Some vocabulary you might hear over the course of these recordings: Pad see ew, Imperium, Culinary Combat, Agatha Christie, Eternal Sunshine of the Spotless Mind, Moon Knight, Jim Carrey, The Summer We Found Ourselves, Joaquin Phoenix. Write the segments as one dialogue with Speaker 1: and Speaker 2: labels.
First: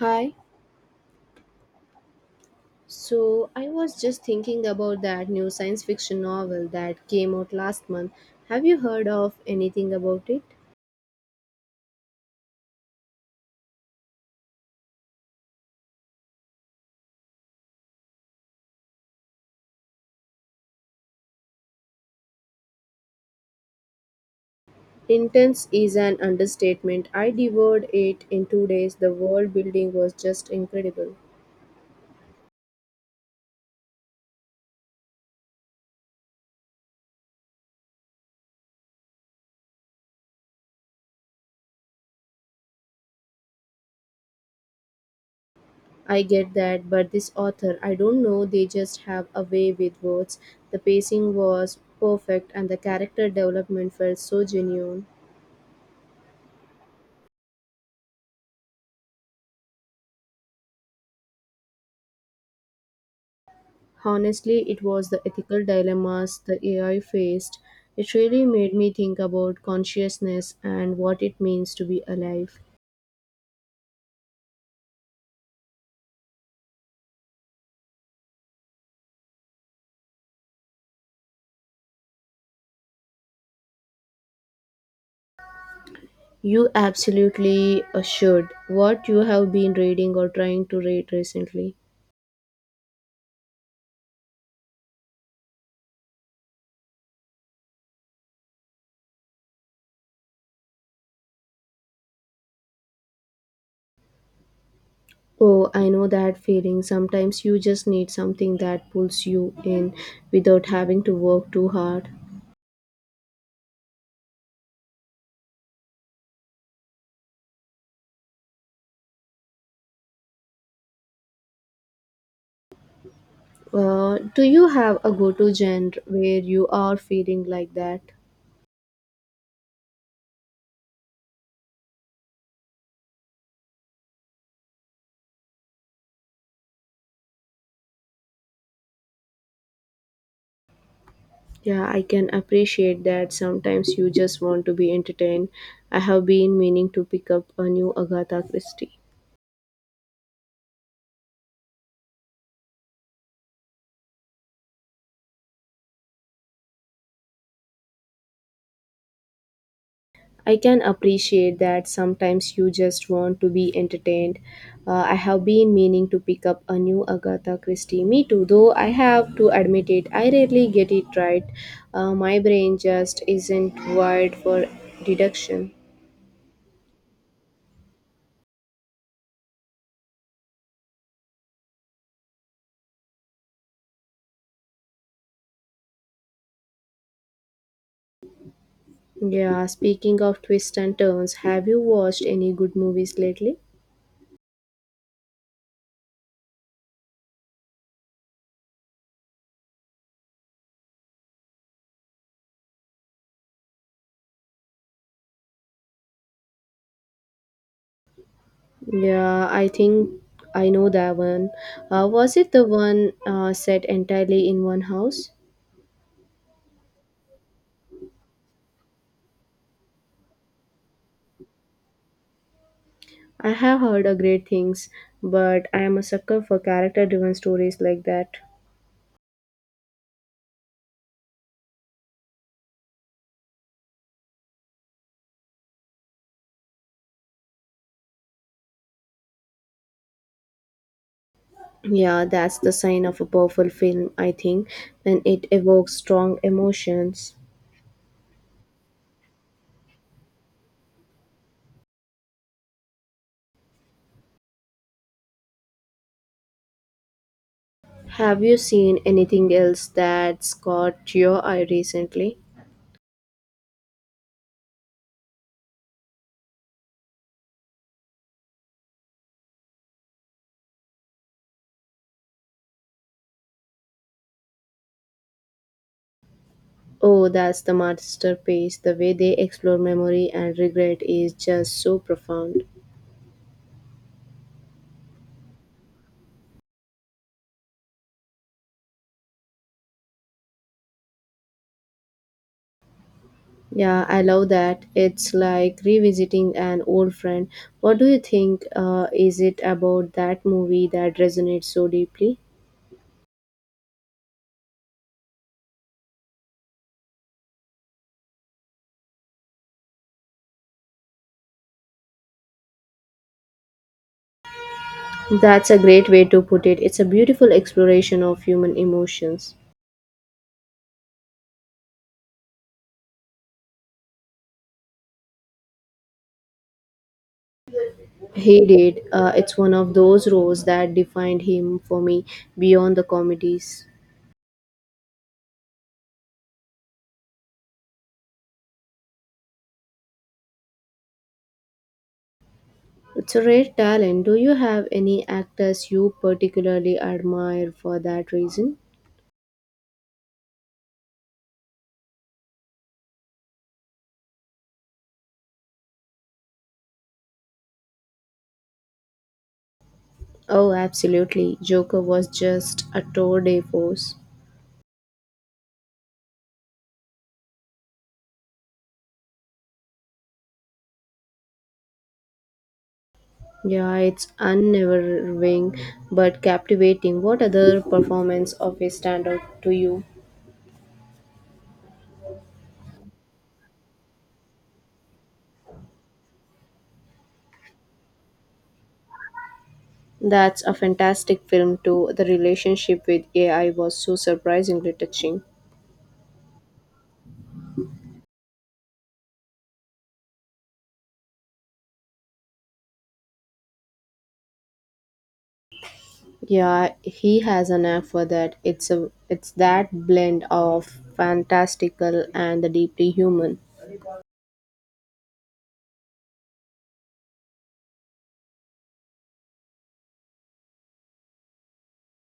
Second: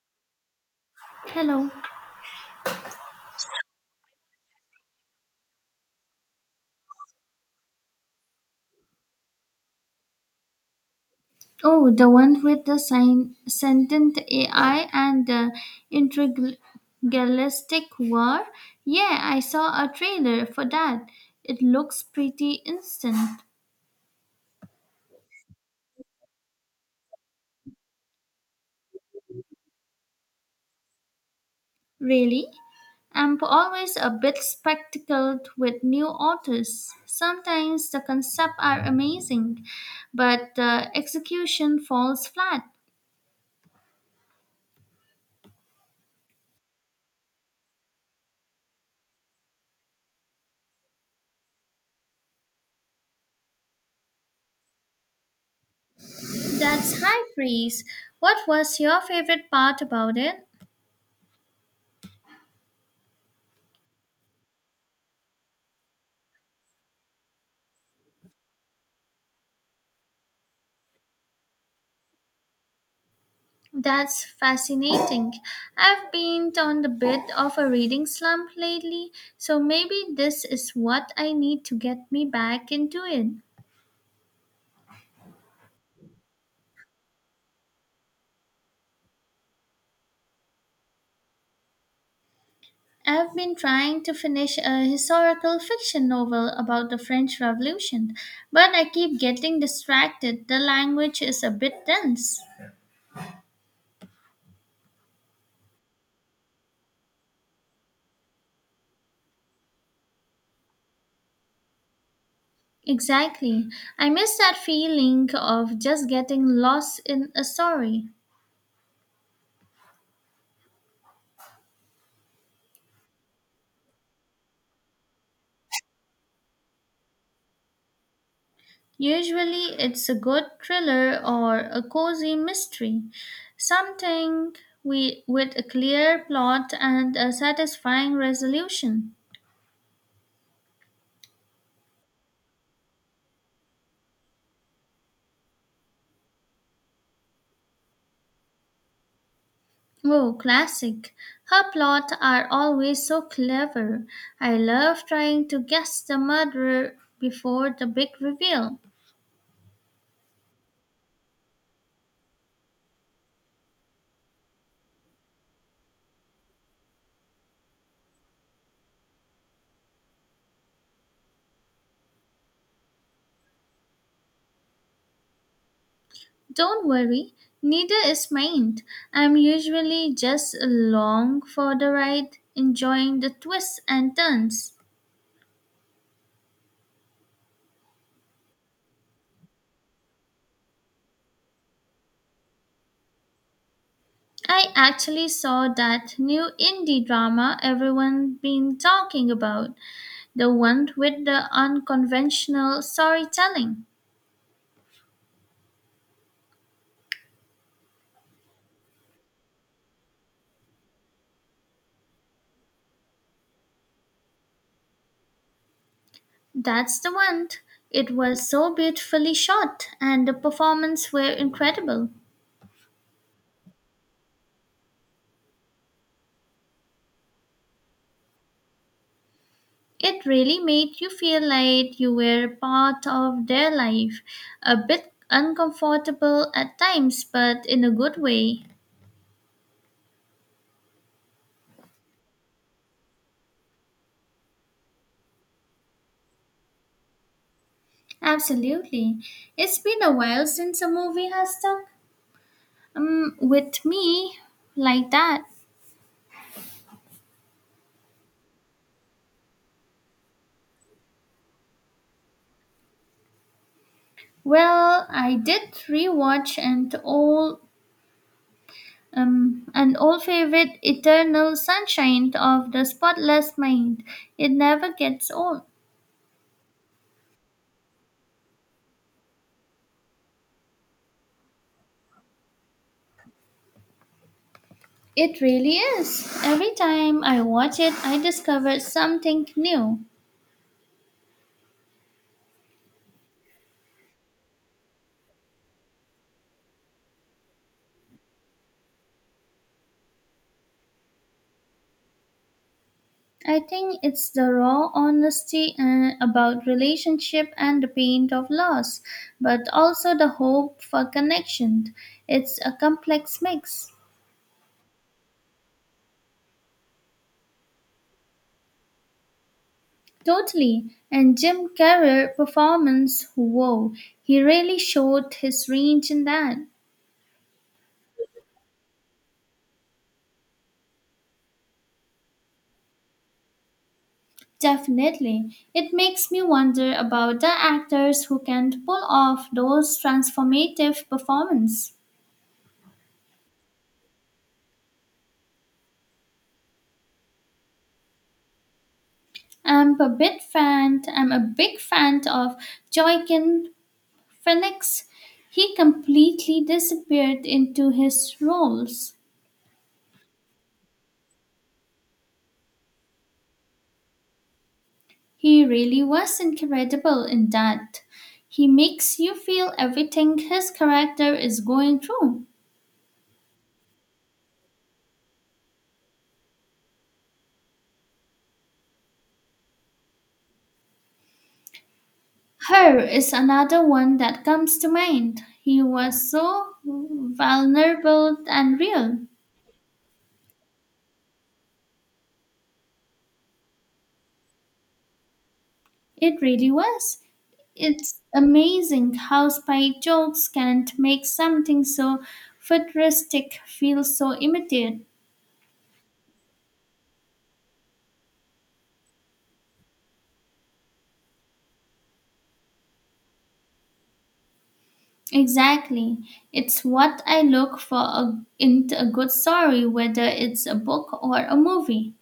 Speaker 1: Hi.
Speaker 2: Hello.
Speaker 1: So I was just thinking about that new science fiction novel that came out last month. Have you heard of anything about it?
Speaker 2: Oh, the one with the sign, sentient AI and the intergalactic war? Yeah, I saw a trailer for that. It looks pretty instant.
Speaker 1: Intense is an understatement. I devoured it in 2 days. The world building was just incredible.
Speaker 2: Really? I'm always a bit spectacled with new authors. Sometimes the concepts are amazing, but the execution falls flat.
Speaker 1: I get that, but this author, I don't know, they just have a way with words. The pacing was perfect and the character development felt so genuine.
Speaker 2: That's high praise. What was your favorite part about it?
Speaker 1: Honestly, it was the ethical dilemmas the AI faced. It really made me think about consciousness and what it means to be alive.
Speaker 2: That's fascinating. I've been on a bit of a reading slump lately, so maybe this is what I need to get me back into it.
Speaker 1: You absolutely should. What you have been reading or trying to read recently?
Speaker 2: I've been trying to finish a historical fiction novel about the French Revolution, but I keep getting distracted. The language is a bit dense.
Speaker 1: Oh, I know that feeling. Sometimes you just need something that pulls you in without having to work too hard.
Speaker 2: Exactly. I miss that feeling of just getting lost in a story.
Speaker 1: Do you have a go to genre where you are feeling like that?
Speaker 2: Usually, it's a good thriller or a cozy mystery, something with a clear plot and a satisfying resolution.
Speaker 1: Yeah, I can appreciate that. Sometimes you just want to be entertained. I have been meaning to pick up a new Agatha Christie.
Speaker 2: Oh, classic. Her plots are always so clever. I love trying to guess the murderer before the big reveal.
Speaker 1: I can appreciate that sometimes you just want to be entertained. I have been meaning to pick up a new Agatha Christie. Me too, though I have to admit it, I rarely get it right. My brain just isn't wired for deduction.
Speaker 2: Don't worry, neither is mine. I'm usually just along for the ride, enjoying the twists and turns.
Speaker 1: Yeah, speaking of twists and turns, have you watched any good movies lately?
Speaker 2: I actually saw that new indie drama everyone been talking about, the one with the unconventional storytelling.
Speaker 1: Yeah, I think I know that one. Was it the one set entirely in one house?
Speaker 2: That's the one. It was so beautifully shot and the performance were incredible.
Speaker 1: I have heard a great things, but I am a sucker for character-driven stories like that.
Speaker 2: It really made you feel like you were part of their life, a bit uncomfortable at times but in a good way.
Speaker 1: Yeah, that's the sign of a powerful film, I think, when it evokes strong emotions.
Speaker 2: Absolutely. It's been a while since a movie has done with me, like that.
Speaker 1: Have you seen anything else that's caught your eye recently?
Speaker 2: Well, I did rewatch and all an old favorite, Eternal Sunshine of the Spotless Mind. It never gets old.
Speaker 1: Oh, that's the masterpiece. The way they explore memory and regret is just so profound.
Speaker 2: It really is. Every time I watch it, I discover something new.
Speaker 1: Yeah, I love that. It's like revisiting an old friend. What do you think is it about that movie that resonates so deeply?
Speaker 2: I think it's the raw honesty about relationship and the pain of loss, but also the hope for connection. It's a complex mix.
Speaker 1: That's a great way to put it. It's a beautiful exploration of human emotions.
Speaker 2: Totally. And Jim Carrey performance, whoa, he really showed his range in that.
Speaker 1: He did. It's one of those roles that defined him for me beyond the comedies.
Speaker 2: Definitely. It makes me wonder about the actors who can pull off those transformative performances.
Speaker 1: It's a rare talent. Do you have any actors you particularly admire for that reason?
Speaker 2: I'm a big fan of Joaquin Phoenix. He completely disappeared into his roles.
Speaker 1: Oh, absolutely. Joker was just a tour de force.
Speaker 2: He really was incredible in that. He makes you feel everything his character is going through.
Speaker 1: Yeah, it's unnerving but captivating. What other performance of his stand out to you?
Speaker 2: Her is another one that comes to mind. He was so vulnerable and real.
Speaker 1: That's a fantastic film too. The relationship with AI was so surprisingly touching.
Speaker 2: It really was. It's amazing how spike jokes can make something so futuristic feel so immediate.
Speaker 1: Yeah, he has an knack for that. It's that blend of fantastical and the deeply human.
Speaker 2: Exactly. It's what I look for in a good story, whether it's a book or a movie.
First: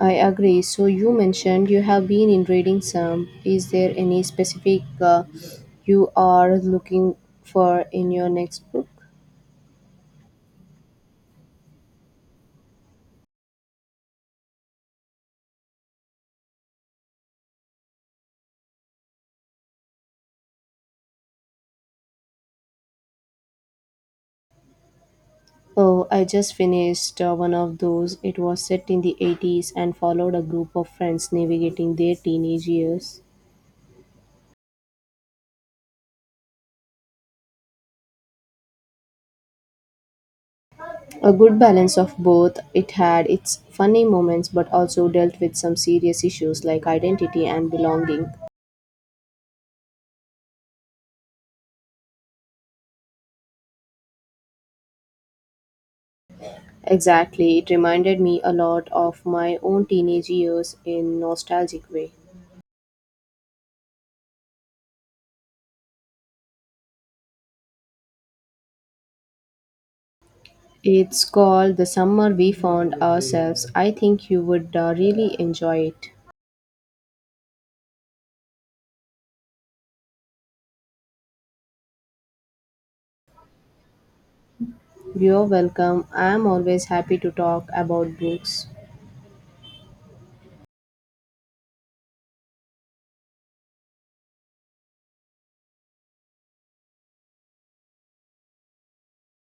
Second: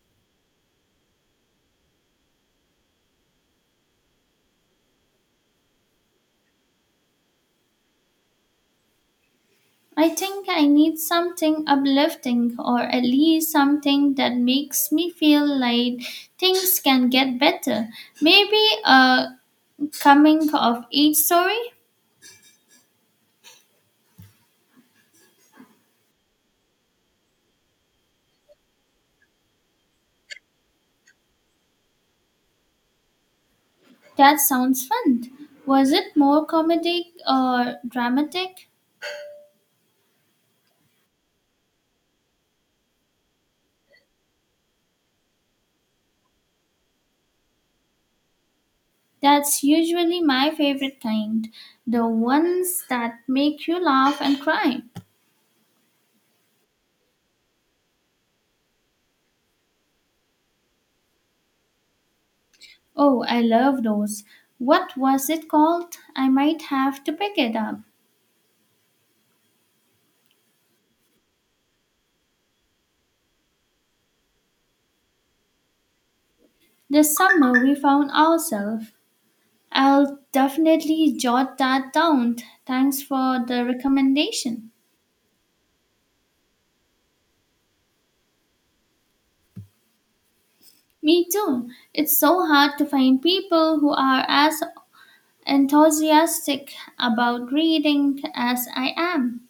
Speaker 1: I agree. So you mentioned you have been in reading some. Is there any specific you are looking for in your next book?
Speaker 2: I think I need something uplifting or at least something that makes me feel like things can get better. Maybe a coming of age story?
Speaker 1: Oh, I just finished one of those. It was set in the 80s and followed a group of friends navigating their teenage years.
Speaker 2: That sounds fun. Was it more comedic or dramatic?
Speaker 1: A good balance of both. It had its funny moments but also dealt with some serious issues like identity and belonging.
Speaker 2: That's usually my favorite kind, the ones that make you laugh and cry.
Speaker 1: Exactly, it reminded me a lot of my own teenage years in nostalgic way.
Speaker 2: Oh, I love those. What was it called? I might have to pick it up.
Speaker 1: It's called The Summer We Found Ourselves. I think you would really enjoy it.
Speaker 2: The summer we found ourselves. I'll definitely jot that down. Thanks for the recommendation.
Speaker 1: You're welcome. I'm always happy to talk about books.
Speaker 2: Me too. It's so hard to find people who are as enthusiastic about reading as I am.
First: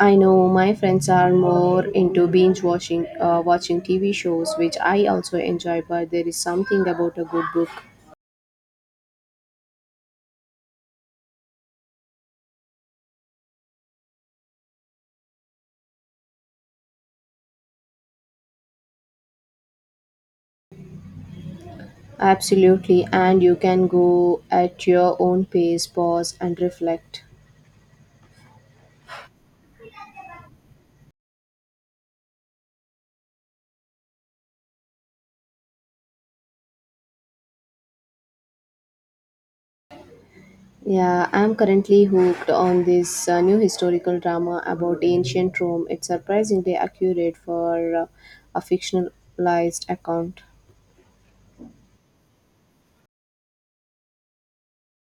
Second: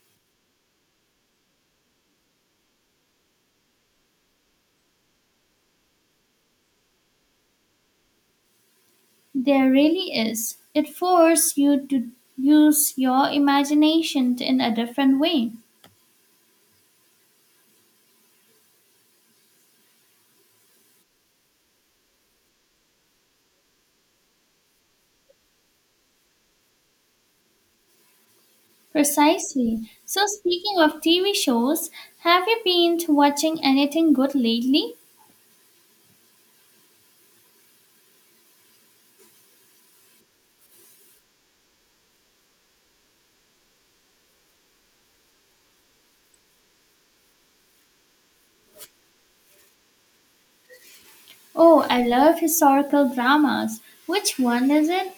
Speaker 1: I know my friends are more into binge watching TV shows, which I also enjoy. But there is something about a good book,
Speaker 2: There really is. It forces you to use your imagination in a different way.
Speaker 1: absolutely, and you can go at your own pace, pause, and reflect.
Speaker 2: Precisely. So, speaking of TV shows, have you been watching anything good lately?
Speaker 1: Yeah, I'm currently hooked on this new historical drama about ancient Rome. It's surprisingly accurate for a fictionalized account.
Speaker 2: Oh, I love historical dramas. Which one is it?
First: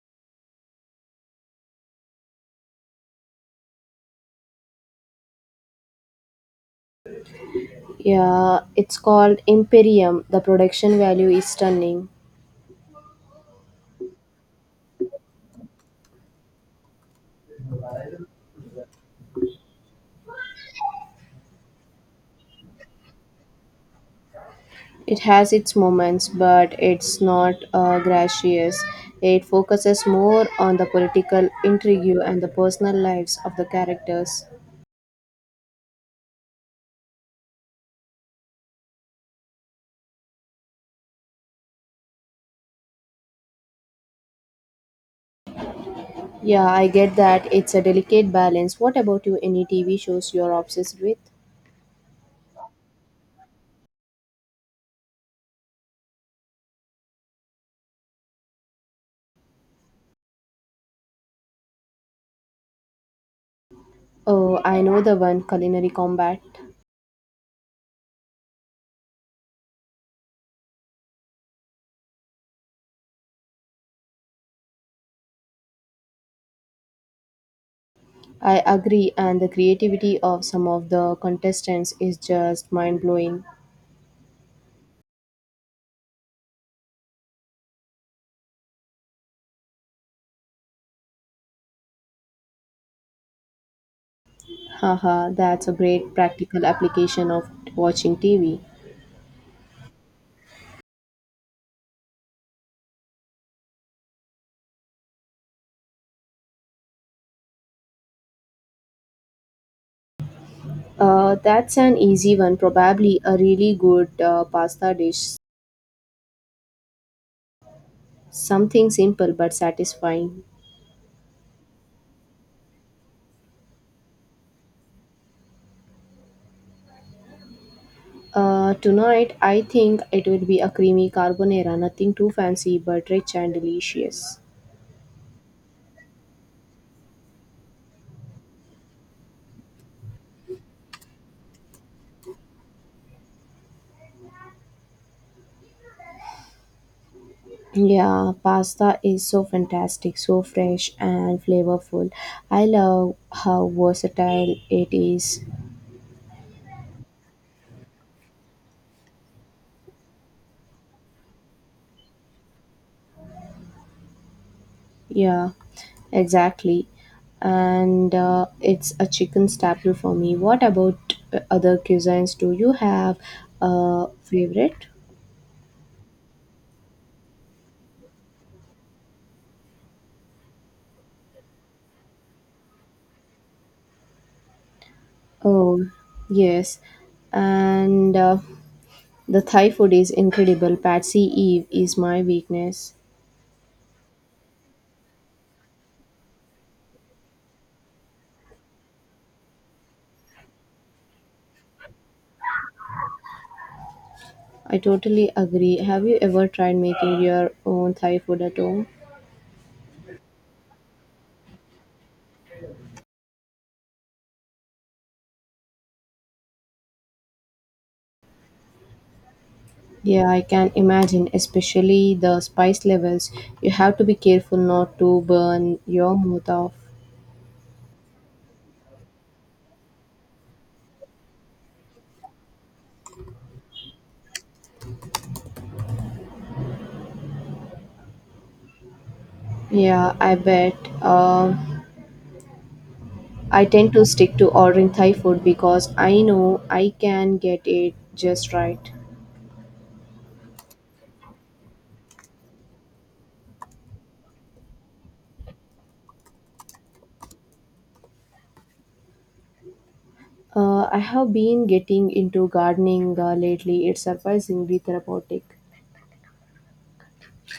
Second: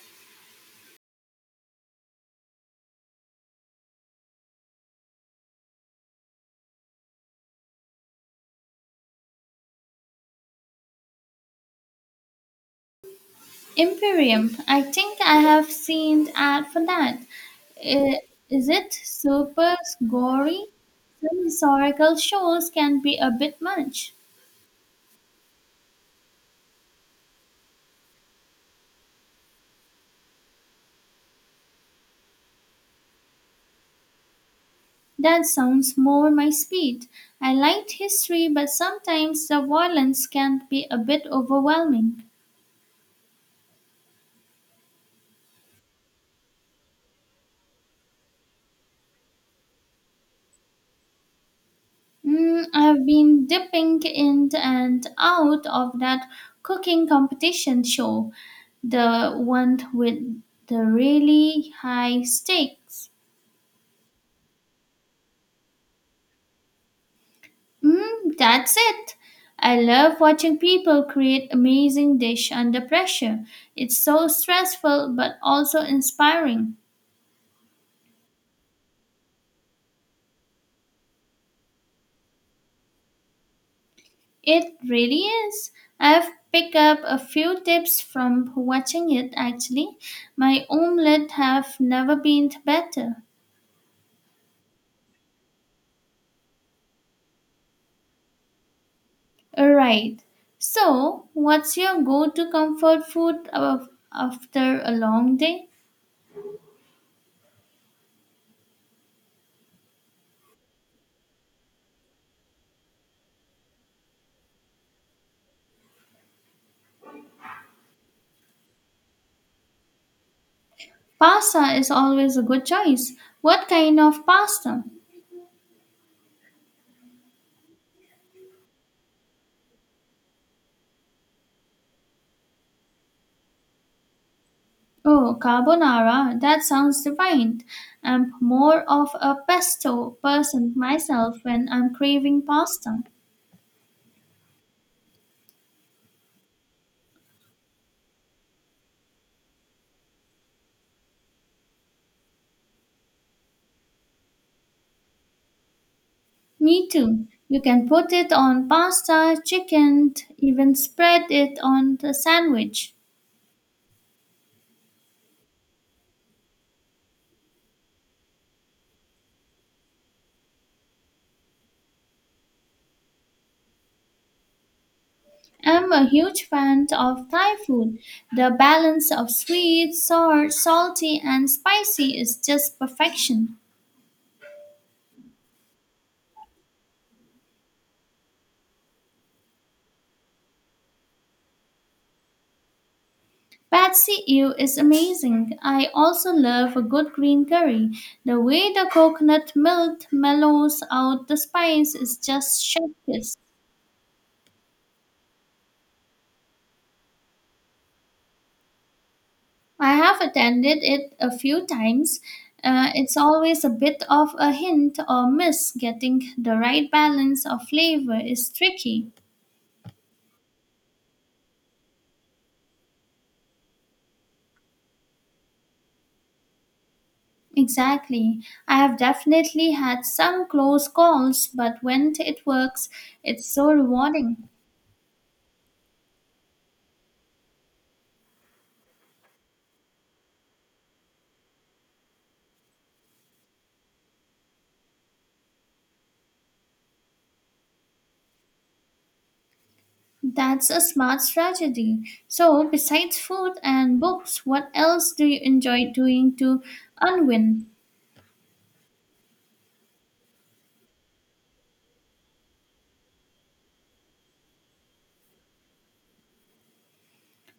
Speaker 1: Yeah, it's called Imperium. The production value is stunning.
Speaker 2: Imperium. I think I have seen ad for that. I- Is it super gory? Some historical shows can be a bit much.
Speaker 1: It has its moments, but it's not gracious. It focuses more on the political intrigue and the personal lives of the characters.
Speaker 2: That sounds more my speed. I liked history, but sometimes the violence can be a bit overwhelming.
Speaker 1: Yeah, I get that. It's a delicate balance. What about you? Any TV shows you're obsessed with?
Speaker 2: Mm, I've been dipping in and out of that cooking competition show, the one with the really high stakes.
Speaker 1: Oh, I know the one, Culinary Combat.
Speaker 2: Mm, that's it. I love watching people create amazing dish under pressure. It's so stressful but also inspiring.
Speaker 1: I agree, and the creativity of some of the contestants is just mind blowing.
Speaker 2: It really is. I've picked up a few tips from watching it actually. My omelette have never been better.
Speaker 1: Haha, that's a great practical application of watching TV.
Speaker 2: Right. So, what's your go to comfort food of- after a long day?
Speaker 1: That's an easy one. Probably a really good pasta dish. Something simple but satisfying.
Speaker 2: Pasta is always a good choice. What kind of pasta?
Speaker 1: Tonight, I think it will be a creamy carbonara. Nothing too fancy, but rich and delicious.
Speaker 2: Oh, carbonara. That sounds divine. I'm more of a pesto person myself when I'm craving pasta.
Speaker 1: Yeah, pasta is so fantastic, so fresh and flavorful. I love how versatile it is.
Speaker 2: Me too. You can put it on pasta, chicken, even spread it on the sandwich.
Speaker 1: Yeah, exactly. And it's a chicken staple for me. What about other cuisines? Do you have a favorite?
Speaker 2: I'm a huge fan of Thai food. The balance of sweet, sour, salty, and spicy is just perfection.
Speaker 1: Oh, yes. And the Thai food is incredible. Patsy Eve is my weakness.
Speaker 2: Pad see ew is amazing. I also love a good green curry. The way the coconut milk mellows out the spice is just chef's.
Speaker 1: I totally agree. Have you ever tried making your own Thai food at home?
Speaker 2: I have attended it a few times. It's always a bit of a hint or miss. Getting the right balance of flavor is tricky.
Speaker 1: Yeah, I can imagine, especially the spice levels. You have to be careful not to burn your mouth off.
Speaker 2: Exactly. I have definitely had some close calls, but when it works, it's so rewarding.
Speaker 1: Yeah, I bet. Um I tend to stick to ordering Thai food because I know I can get it just right.
Speaker 2: That's a smart strategy. So, besides food and books, what else do you enjoy doing to unwind?
Speaker 1: I have been getting into gardening lately. It's surprisingly therapeutic.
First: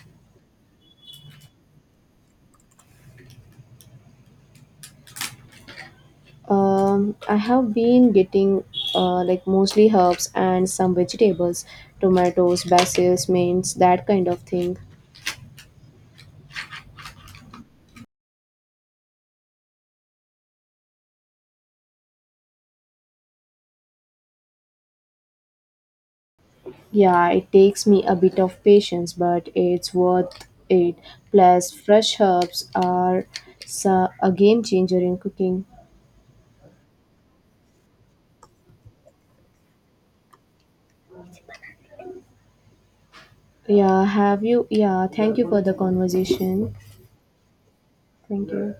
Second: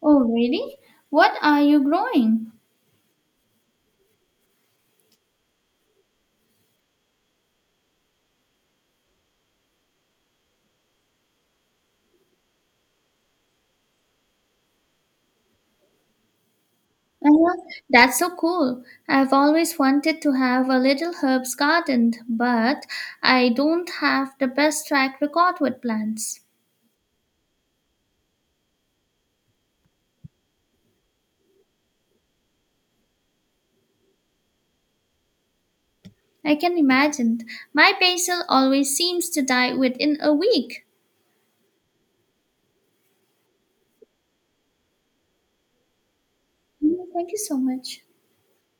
Speaker 2: Oh, really? What are you growing?
Speaker 1: I have been getting like mostly herbs and some vegetables, tomatoes, basil, mints, that kind of thing.
Speaker 2: Uh-huh. That's so cool. I've always wanted to have a little herbs garden, but I don't have the best track record with plants.
Speaker 1: Yeah, it takes me a bit of patience, but it's worth it. Plus, fresh herbs are so- a game changer in cooking.
Speaker 2: I can imagine. My basil always seems to die within a week.
Speaker 1: Yeah, have you? Yeah, thank you for the conversation.
Speaker 2: Mm, thank you so much.
Speaker 1: Thank you.